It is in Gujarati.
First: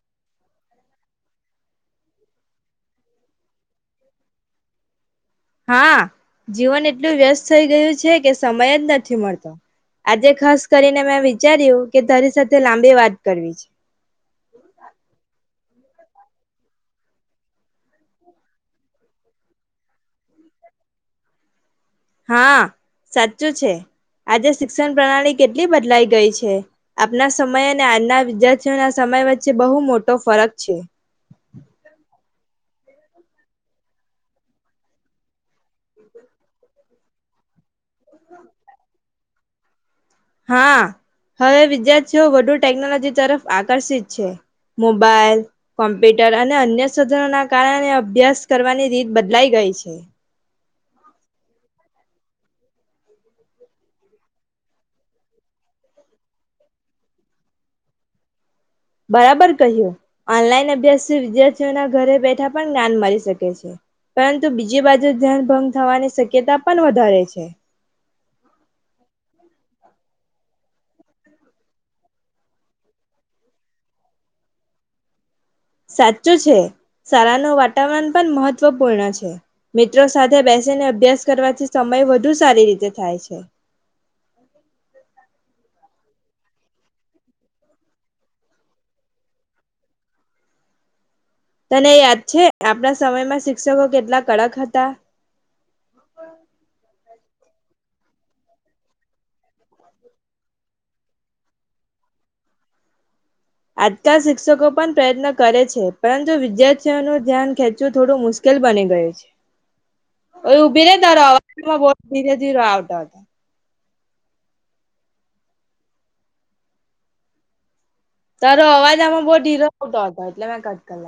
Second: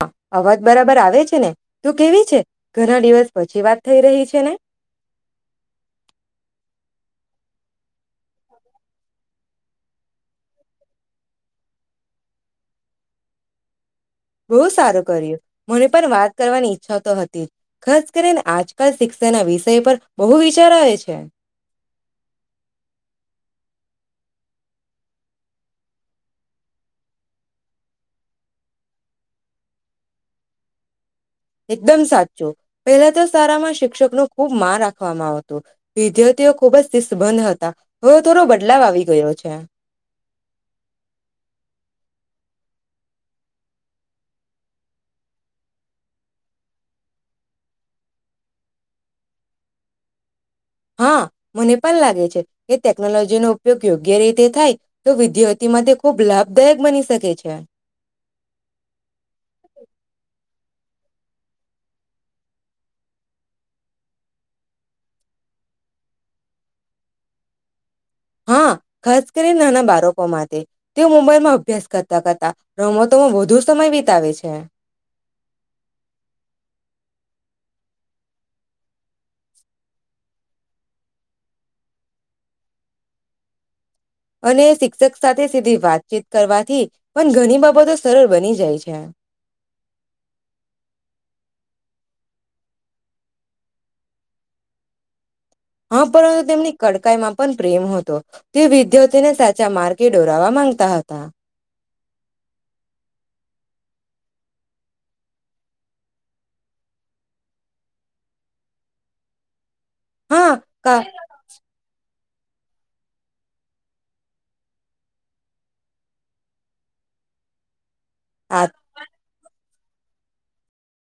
હા, અવાજ બરાબર આવે છે ને? તું કેવી છે, ઘણા દિવસ પછી વાત થઈ રહી છે ને. હા જીવન એટલું વ્યસ્ત થઈ ગયું છે, કે સમય જ નથી મળતો આજે ખાસ કરીને મેં વિચાર્યું કે તારી સાથે લાંબી વાત કરવી છે. બહુ સારું કર્યું. મને પણ વાત કરવાની ઈચ્છા તો હતી. ખાસ કરીને આજકાલ શિક્ષાના વિષય પર બહુ વિચાર આવે છે. હા સાચું છે. આજે શિક્ષણ પ્રણાલી કેટલી બદલાઈ ગઈ છે. આપના સમય અને આજના વિદ્યાર્થીઓ ના સમય વચ્ચે બહુ મોટો ફરક છે. એકદમ સાચું, પહેલા તો શાળામાં શિક્ષક નો ખુબ માન રાખવામાં આવતુ. વિદ્યાર્થીઓ ખુબ જ સ્થિત બંધ હતા. હવે થોડો બદલાવ આવી ગયો છે. હા, હવે વિદ્યાર્થીઓ વધુ ટેકનોલોજી તરફ આકર્ષિત છે. મોબાઈલ, કોમ્પ્યુટર અને અન્ય સાધનો ના કારણે અભ્યાસ કરવાની રીત બદલાઈ ગઈ છે. હા મને પણ લાગે છે, કે ટેકનોલોજીનો ઉપયોગ યોગ્ય રીતે થાય તો વિદ્યાર્થી માટે ખૂબ લાભદાયક બની શકે છે. બરાબર કહ્યું, ઓનલાઈન અબ વિધાર્થી વિદ્યાર્થીઓના ઘરે બેઠા પણ જ્ઞાન મળી શકે છે, પરંતુ બીજી બાજુ ધ્યાન ભંગ થવાની શક્યતા પણ વધારે છે. હા ખાસ કરીને નાના બાળકો માટે તેઓ મુંબઈમાં અભ્યાસ કરતા કરતા, રમતોમાં વધુ સમય વિતાવે છે. સાચું છે, શાળાનું વાતાવરણ પણ મહત્વપૂર્ણ છે. મિત્રો સાથે બેસીને અભ્યાસ કરવાથી સમય વધુ સારી રીતે થાય છે. અને શિક્ષક સાથે સીધી વાતચીત કરવાથી પણ ઘણી બાબતો સરળ બની જાય છે. તને યાદ છે, આપણા સમયમાં શિક્ષકો કેટલા કડક હતા. હા, પરંતુ તેમની કડકાઈમાં પણ પ્રેમ હતો તે વિદ્યાર્થીને સાચા માર્ગે દોરાવા માંગતા હતા. આજકાલ શિક્ષકો પણ પ્રયત્ન કરે છે, પરંતુ વિદ્યાર્થીઓનું ધ્યાન ખેંચવું થોડું મુશ્કેલ બની ગયું છે. હા ઓય ઉભી રે કા તારા અવાજમાં બો [inaudible] ધીરે ધીરે આવતા હતા. તારો અવાજ આમાં બો ધીરો [inaudible] હતા એટલે મેં કટ કરલા.